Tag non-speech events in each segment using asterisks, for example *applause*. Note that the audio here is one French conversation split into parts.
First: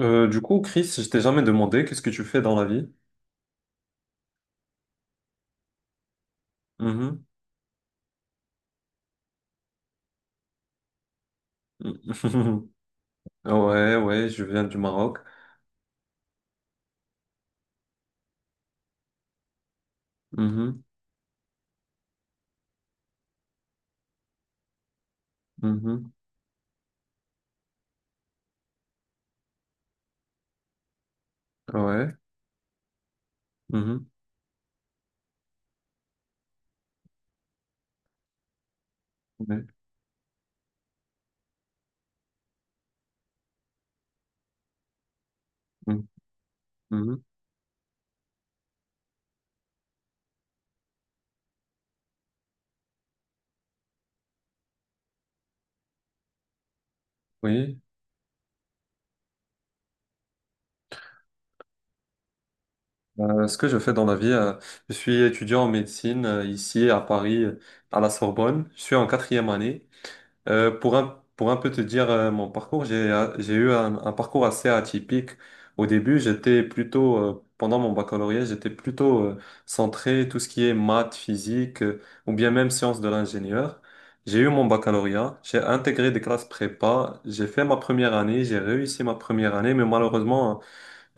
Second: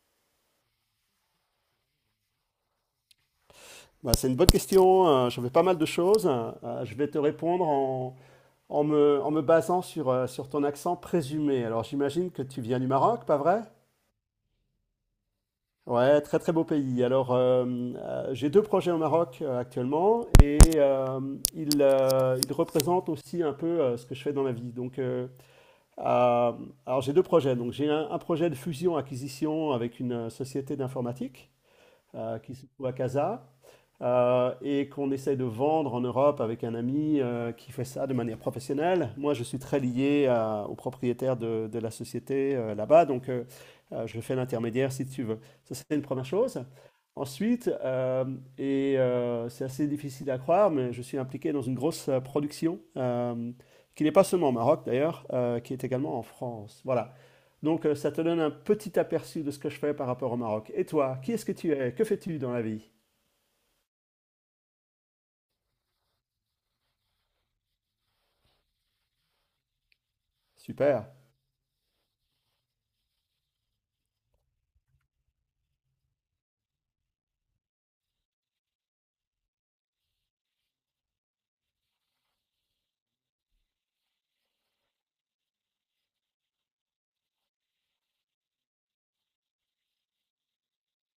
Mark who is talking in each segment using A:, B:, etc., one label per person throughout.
A: Du coup, Chris, je t'ai jamais demandé qu'est-ce que tu fais dans la vie?
B: Bah, c'est une bonne question. J'en fais pas mal de choses. Je vais te
A: Mhm.
B: répondre en me basant sur ton accent présumé. Alors, j'imagine que tu
A: *laughs*
B: viens du Maroc, pas vrai?
A: Ouais, ouais, je viens du Maroc.
B: Ouais, très très beau pays. Alors, j'ai deux projets au Maroc actuellement et
A: Mhm,
B: ils représentent aussi un peu ce que je fais dans la vie. Donc,
A: mhm,
B: euh, alors j'ai deux projets. Donc, j'ai un projet de fusion-acquisition avec une société d'informatique,
A: ouais,
B: qui se trouve à Casa,
A: mhm,
B: et qu'on essaie de vendre en Europe avec un ami qui fait ça de manière professionnelle. Moi, je suis
A: ouais,
B: très lié au propriétaire de la société là-bas, je fais l'intermédiaire si tu veux. Ça, c'est une
A: mhm,
B: première chose.
A: mhm.
B: Ensuite, c'est assez difficile à croire, mais je suis impliqué dans une grosse production, qui n'est pas seulement au Maroc d'ailleurs, qui est également en France. Voilà.
A: Oui.
B: Donc, ça te donne un petit aperçu de ce que je fais par rapport au Maroc. Et toi, qui est-ce que tu es? Que fais-tu dans la vie?
A: Ce que je fais dans la vie, je suis étudiant en médecine ici à Paris, à la Sorbonne. Je suis en quatrième année. Pour
B: Super.
A: un peu te dire mon parcours, j'ai eu un parcours assez atypique. Au début, pendant mon baccalauréat, j'étais plutôt centré tout ce qui est maths, physique ou bien même sciences de l'ingénieur. J'ai eu mon baccalauréat, j'ai intégré des classes prépa, j'ai fait ma première année, j'ai réussi ma première année, mais malheureusement,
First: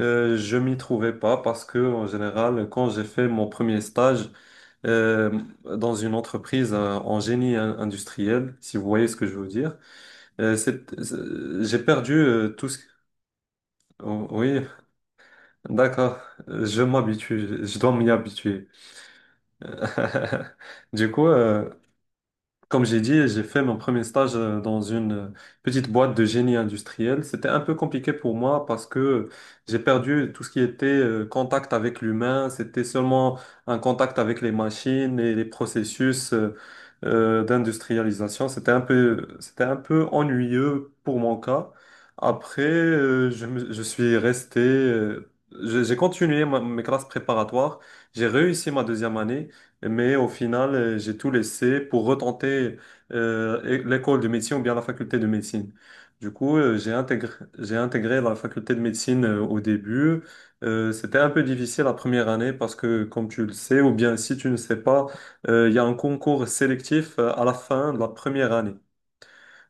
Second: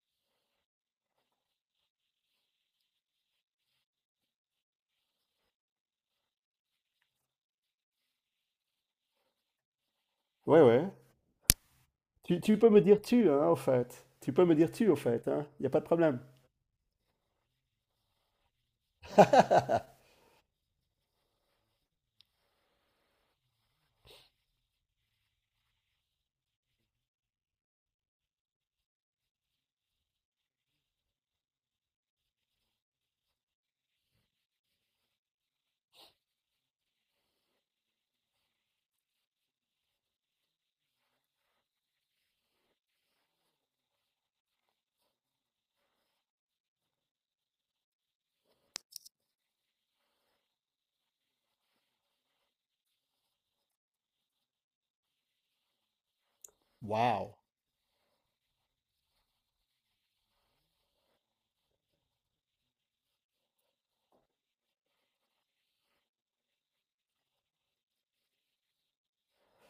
A: je m'y trouvais pas parce que en général, quand j'ai fait mon premier stage, dans une entreprise en génie industriel, si vous voyez ce que je veux dire.
B: Ouais, ouais.
A: J'ai perdu
B: Tu, tu
A: tout
B: peux
A: ce...
B: me dire tu, hein, au fait.
A: Oh,
B: Tu peux me
A: oui,
B: dire tu, au fait, hein. Il n'y a pas de
A: d'accord.
B: problème.
A: Je m'habitue, je dois m'y habituer. *laughs* Du coup, comme j'ai dit, j'ai fait mon premier stage dans une petite boîte de génie industriel. C'était un peu compliqué pour moi parce que j'ai perdu tout ce qui était contact avec l'humain. C'était seulement un contact avec les machines et les processus d'industrialisation. C'était un peu ennuyeux pour mon cas. Après, je suis resté, j'ai continué mes classes préparatoires. J'ai réussi ma deuxième année. Mais au final, j'ai tout laissé pour retenter l'école de médecine ou bien la faculté de médecine. Du coup, j'ai intégré,
B: Waouh.
A: j'ai intégré la faculté de médecine au début. C'était un peu difficile la première année parce que, comme tu le sais, ou bien si tu ne sais pas, il y a un concours sélectif à la fin de la première année.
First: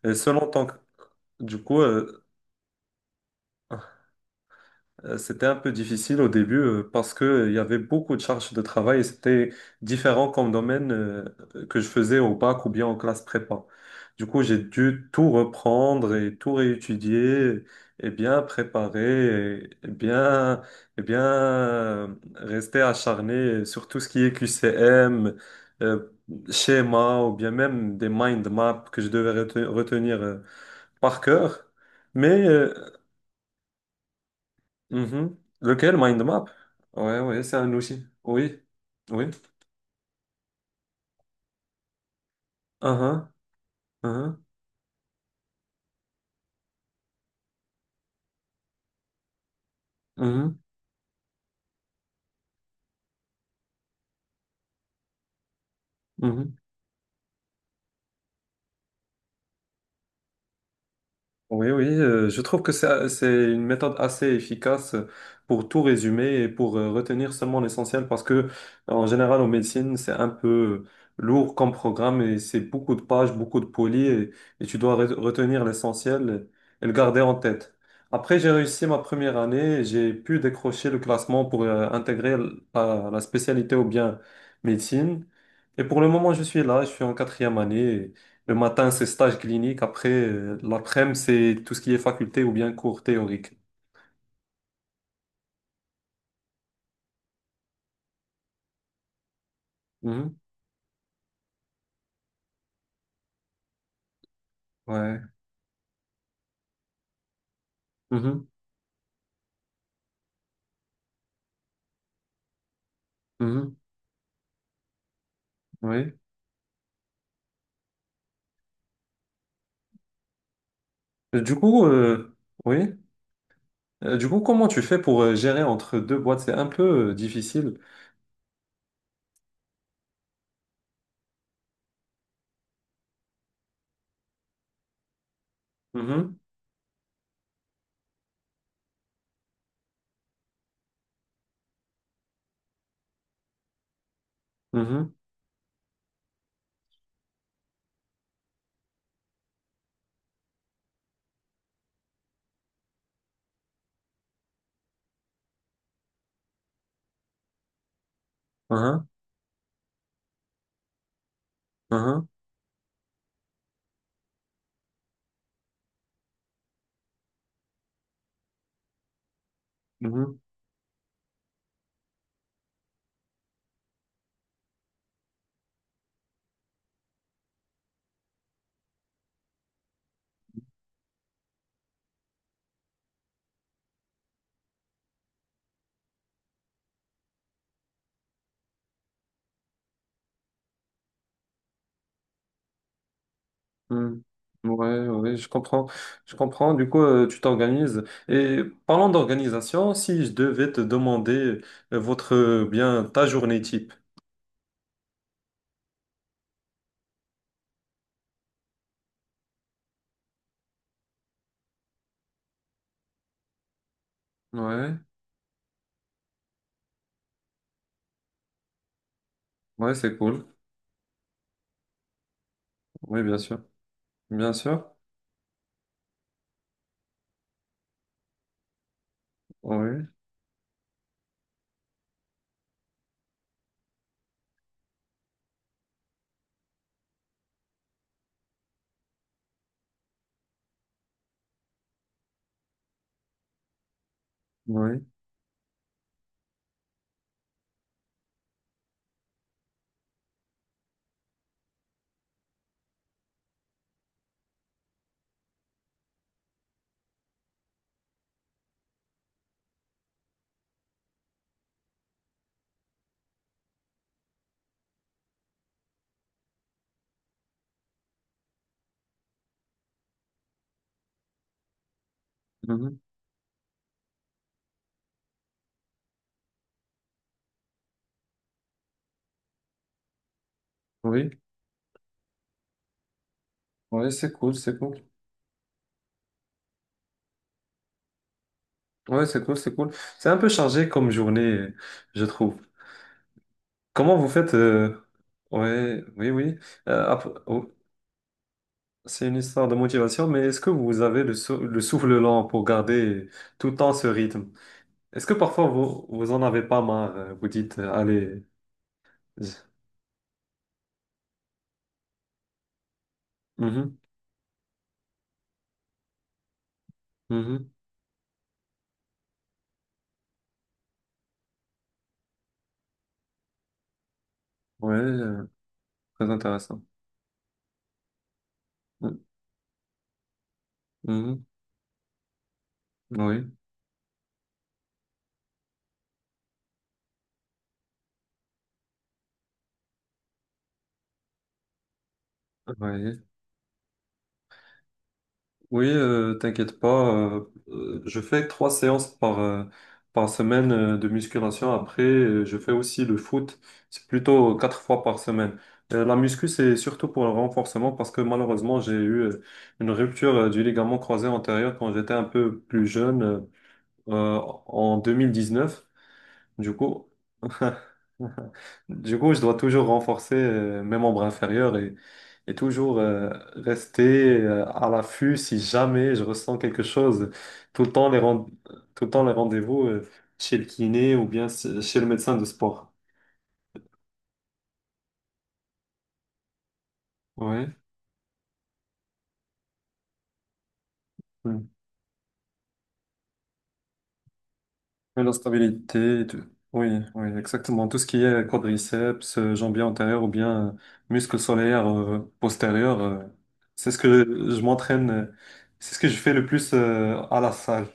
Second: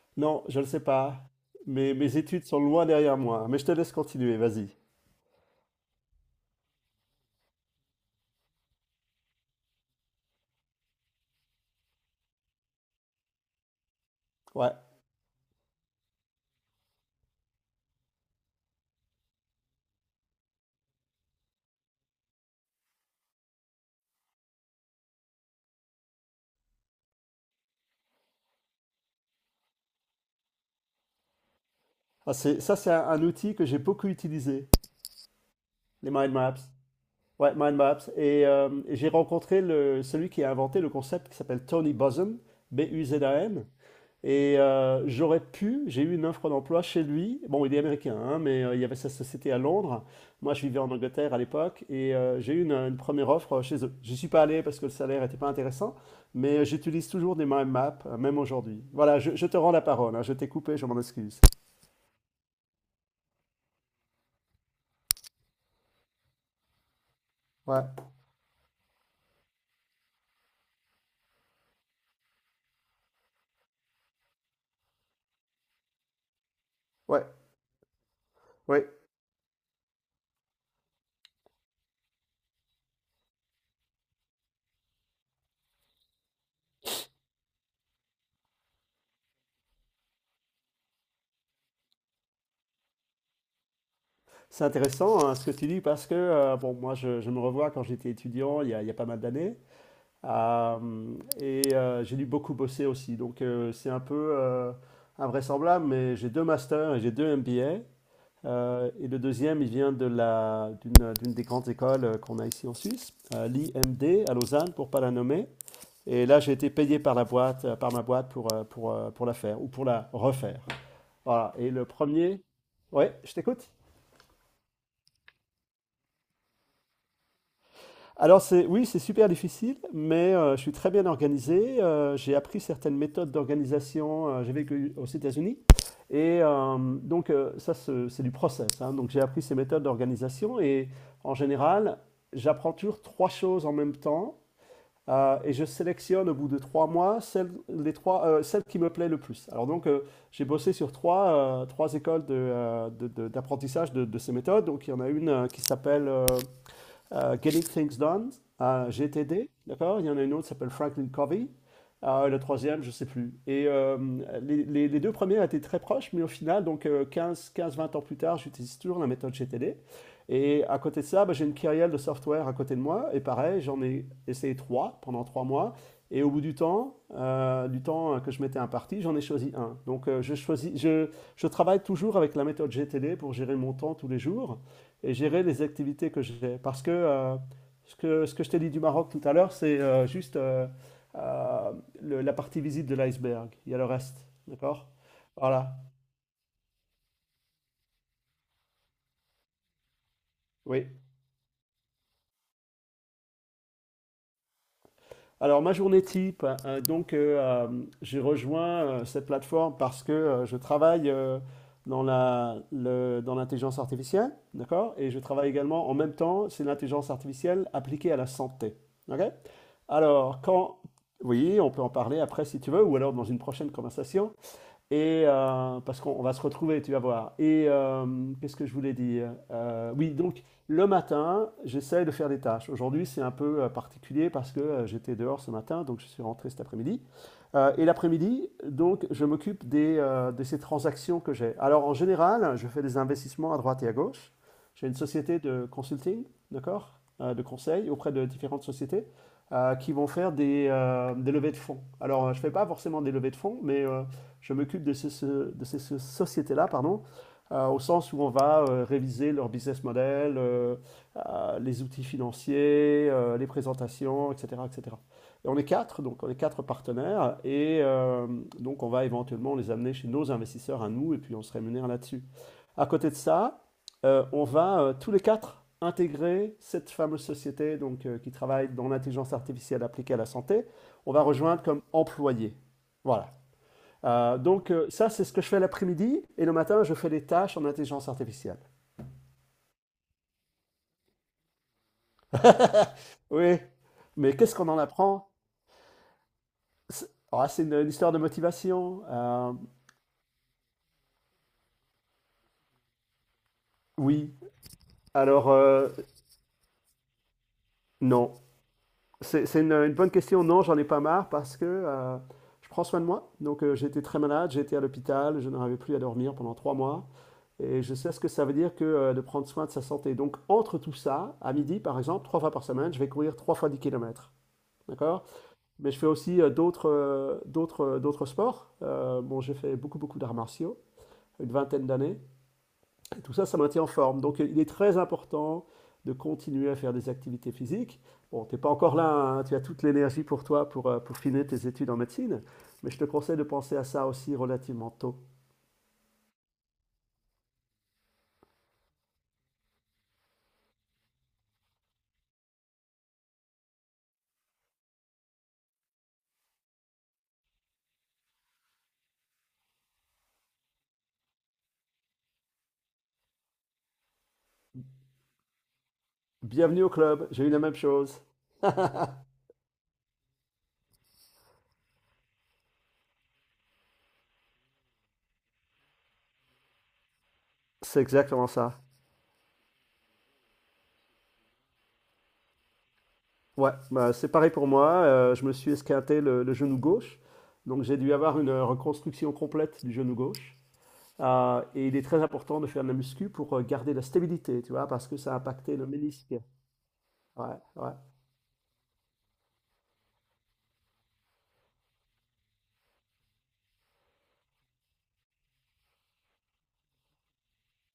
A: Et
B: Non,
A: selon
B: je ne
A: ton...
B: sais pas.
A: Du coup,
B: Mais mes études sont loin derrière moi. Mais je te laisse continuer, vas-y.
A: C'était un peu difficile au début parce que il y avait beaucoup de charges de travail et c'était différent comme domaine que je faisais au bac ou bien en classe prépa. Du coup, j'ai
B: Ouais.
A: dû tout reprendre et tout réétudier et bien préparer et bien rester acharné sur tout ce qui est QCM, euh, schéma ou bien même des mind maps que je devais retenir par cœur.
B: Ah,
A: Mais euh,
B: ça, c'est un outil que j'ai beaucoup utilisé,
A: Mhm. Lequel?
B: les
A: Mind
B: mind
A: map?
B: maps.
A: Ouais, ouais,
B: Ouais,
A: c'est un
B: mind
A: outil.
B: maps. Et,
A: Oui,
B: euh, et j'ai
A: oui.
B: rencontré celui qui a inventé le concept qui s'appelle Tony Buzan, b u z
A: Uh-huh,
B: a n.
A: uh-huh,
B: J'ai eu une offre d'emploi chez lui. Bon, il est américain, hein, mais il y avait sa société à Londres. Moi,
A: mhm,
B: je vivais en Angleterre à l'époque, et j'ai eu une première offre chez eux. J'y suis pas allé parce que le salaire n'était pas intéressant,
A: mhm.
B: mais j'utilise toujours des mind maps, même aujourd'hui. Voilà, je te rends la parole, hein. Je t'ai coupé, je m'en excuse.
A: Oui, oui, je trouve que c'est une méthode assez efficace pour tout résumer et pour retenir seulement
B: Ouais,
A: l'essentiel parce que, en général, en médecine, c'est un peu lourd comme programme et c'est beaucoup de pages, beaucoup de polis et tu dois retenir l'essentiel et le garder
B: ouais,
A: en tête. Après, j'ai réussi
B: ouais.
A: ma première année et j'ai pu décrocher le classement pour intégrer la spécialité ou bien médecine. Et pour le moment, je suis là, je suis en quatrième année. Le matin, c'est stage clinique. Après, l'après-midi, c'est tout ce qui est faculté ou bien cours théorique.
B: C'est intéressant, hein, ce que tu dis parce que, bon, moi, je me revois quand j'étais étudiant il y a pas mal d'années.
A: Mhm.
B: Euh, et j'ai dû beaucoup bosser aussi. C'est un peu
A: Ouais.
B: invraisemblable, mais j'ai deux masters et j'ai deux MBA.
A: Mhm.
B: Et le deuxième, il vient d'une des grandes écoles qu'on a ici en Suisse,
A: Mhm.
B: l'IMD à Lausanne, pour ne pas la nommer.
A: Oui.
B: Et là, j'ai été payé par la boîte, par ma boîte pour la faire ou pour la refaire.
A: Et
B: Voilà.
A: du coup, oui.
B: Ouais, je t'écoute.
A: Du coup, comment tu fais pour gérer entre deux boîtes? C'est un peu difficile.
B: Alors c'est oui, c'est super difficile, mais je suis très bien organisé. J'ai appris certaines méthodes d'organisation. J'ai vécu aux États-Unis.
A: Mhm.
B: Ça, c'est du process, hein. Donc j'ai appris ces méthodes d'organisation. Et en général, j'apprends toujours trois choses en même temps.
A: Mhm.
B: Et je sélectionne au bout de 3 mois les trois, celles qui me plaît le plus. Alors, j'ai bossé sur trois écoles d'apprentissage de ces méthodes. Donc il y en a une qui s'appelle... Getting Things Done,
A: Mhm.
B: GTD, d'accord? Il y en a une autre qui s'appelle Franklin Covey.
A: Mhm.
B: Le troisième, je ne sais plus. Les deux premiers étaient très proches, mais au final, quinze, 20 ans plus tard, j'utilise toujours la méthode GTD.
A: Mhm.
B: Et à côté de ça, bah, j'ai une kyrielle de software à côté de moi. Et pareil, j'en ai essayé trois pendant 3 mois. Et au bout du temps que je m'étais imparti, j'en ai choisi un. Je travaille toujours avec la méthode GTD pour gérer mon temps tous les jours et gérer les activités que j'ai. Parce que, ce que je t'ai dit du Maroc tout à l'heure, c'est juste euh, la partie visite de l'iceberg. Il y a le reste,
A: Mhm.
B: d'accord?
A: Ouais, ouais, je
B: Voilà,
A: comprends. Je comprends. Du coup, tu t'organises. Et parlant d'organisation, si je devais te
B: oui.
A: demander ta journée type.
B: Alors, ma journée type, j'ai rejoint cette plateforme parce que je travaille dans l'intelligence artificielle, d'accord?
A: Ouais,
B: Et je travaille également en même temps, c'est l'intelligence artificielle appliquée à la santé. Ok.
A: ouais, c'est
B: Alors,
A: cool.
B: quand... Oui, on peut en parler après si tu veux, ou alors
A: Oui,
B: dans
A: bien
B: une
A: sûr.
B: prochaine conversation.
A: Bien sûr,
B: Parce qu'on va se retrouver, tu vas voir. Qu'est-ce que je voulais dire?
A: oui,
B: Oui, donc le matin, j'essaie de faire des tâches. Aujourd'hui, c'est un peu particulier parce que j'étais dehors ce matin, donc je suis rentré cet après-midi. Et l'après-midi, donc, je m'occupe de ces transactions que j'ai. Alors, en général, je fais des investissements à droite et à gauche. J'ai une
A: oui,
B: société de consulting, d'accord, de conseil auprès de différentes sociétés qui vont faire des levées de fonds. Alors, je ne fais pas forcément des levées de fonds, mais je m'occupe de ces sociétés-là, pardon, au sens où on va réviser leur business model, les outils financiers, les présentations, etc., etc. Et cetera. Et on est quatre, donc on est quatre partenaires, et on va éventuellement les amener chez nos investisseurs à nous, et puis on se rémunère là-dessus. À
A: mhm,
B: côté de ça, on va tous les quatre intégrer cette fameuse société donc, qui travaille dans l'intelligence artificielle appliquée à la santé. On va
A: oui,
B: rejoindre comme employé. Voilà.
A: oui, c'est cool, c'est cool.
B: Ça, c'est ce que je fais l'après-midi, et le matin, je fais des tâches en intelligence artificielle.
A: Oui, c'est cool, c'est cool. C'est un peu chargé comme journée, je trouve.
B: Oui,
A: Comment vous
B: mais
A: faites,
B: qu'est-ce qu'on en apprend?
A: ouais, oui, oui.
B: C'est Ah, c'est une,
A: Oh,
B: une histoire de motivation.
A: c'est une histoire de motivation, mais est-ce que vous avez le souffle lent pour garder tout le temps ce
B: Oui,
A: rythme? Est-ce que
B: alors
A: parfois
B: euh,
A: vous en avez pas marre? Vous dites,
B: non.
A: allez.
B: C'est
A: z-
B: c'est une bonne question. Non, j'en ai pas marre parce que je prends soin de moi. J'ai
A: mhm,
B: très malade, j'étais à l'hôpital, je n'arrivais plus à dormir pendant 3 mois.
A: mhm.
B: Et je sais ce que ça veut dire que de prendre soin de sa santé. Donc entre tout ça, à midi par exemple, trois fois par semaine, je vais courir trois fois 10 kilomètres.
A: Ouais,
B: D'accord? Mais je fais
A: très
B: aussi
A: intéressant.
B: d'autres sports.
A: Mhm,
B: Bon, j'ai fait beaucoup beaucoup d'arts martiaux,
A: mhm,
B: une vingtaine d'années. Et tout ça,
A: oui,
B: ça maintient en forme. Donc, il est très important de continuer à faire des activités physiques. Bon, t'es pas encore là, hein, tu as toute l'énergie pour toi pour finir tes études en médecine, mais je te
A: oui.
B: conseille de penser à ça aussi relativement tôt.
A: Oui, t'inquiète pas. euh, je fais trois séances par semaine de musculation. Après, je fais aussi le foot. C'est plutôt quatre fois par semaine. La muscu, c'est surtout pour le renforcement parce que malheureusement, j'ai eu une rupture du ligament croisé antérieur quand j'étais un peu plus jeune, euh, en 2019. Du
B: Bienvenue au
A: coup,
B: club, j'ai eu la même chose.
A: du coup, je dois toujours renforcer mes membres inférieurs et toujours rester à l'affût si jamais je ressens quelque chose. Tout le
B: C'est
A: temps les, ren-
B: exactement ça.
A: tout le temps les rendez-vous chez le kiné ou bien chez le médecin de sport.
B: Ouais, bah, c'est pareil pour moi, je me suis esquinté le genou gauche,
A: Oui.
B: donc j'ai dû avoir une reconstruction complète du genou gauche.
A: Mm.
B: Et il est très important de faire de la muscu pour garder la stabilité, tu vois, parce que
A: Et la
B: ça a impacté le
A: stabilité et
B: ménisque.
A: tout. Oui, oui,
B: Ouais,
A: exactement.
B: ouais.
A: Tout ce qui est quadriceps, jambier antérieur ou bien muscle solaire postérieur, c'est ce que je m'entraîne, c'est ce que je fais le plus à la salle.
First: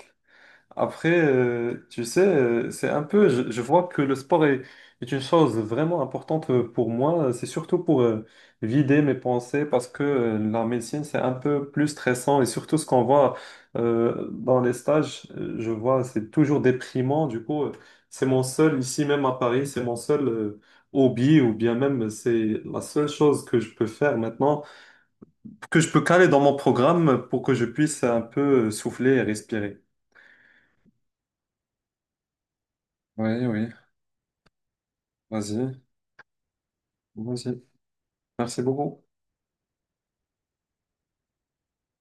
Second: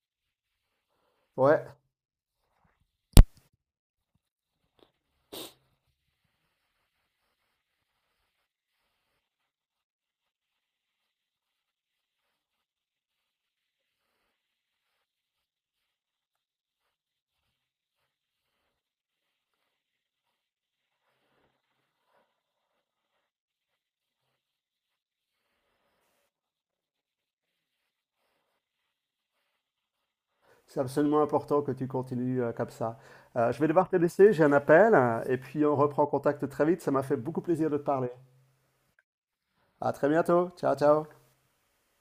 A: Après,
B: Ouais,
A: tu sais, je vois que le sport est une chose vraiment importante pour moi. C'est surtout pour vider mes pensées parce que la médecine, c'est un peu plus stressant et surtout ce qu'on voit dans les stages, je vois, c'est toujours déprimant. Du coup, ici même à Paris, c'est mon seul hobby ou bien même c'est la seule chose que je peux faire maintenant, que je peux caler dans mon programme pour que je puisse un peu souffler et respirer.
B: c'est absolument important que tu continues comme ça.
A: Oui,
B: Je
A: oui,
B: vais devoir te laisser, j'ai un appel, hein, et puis on
A: vas-y.
B: reprend contact très vite. Ça m'a fait beaucoup
A: Vas-y.
B: plaisir de te parler.
A: Merci beaucoup.
B: À très bientôt. Ciao, ciao.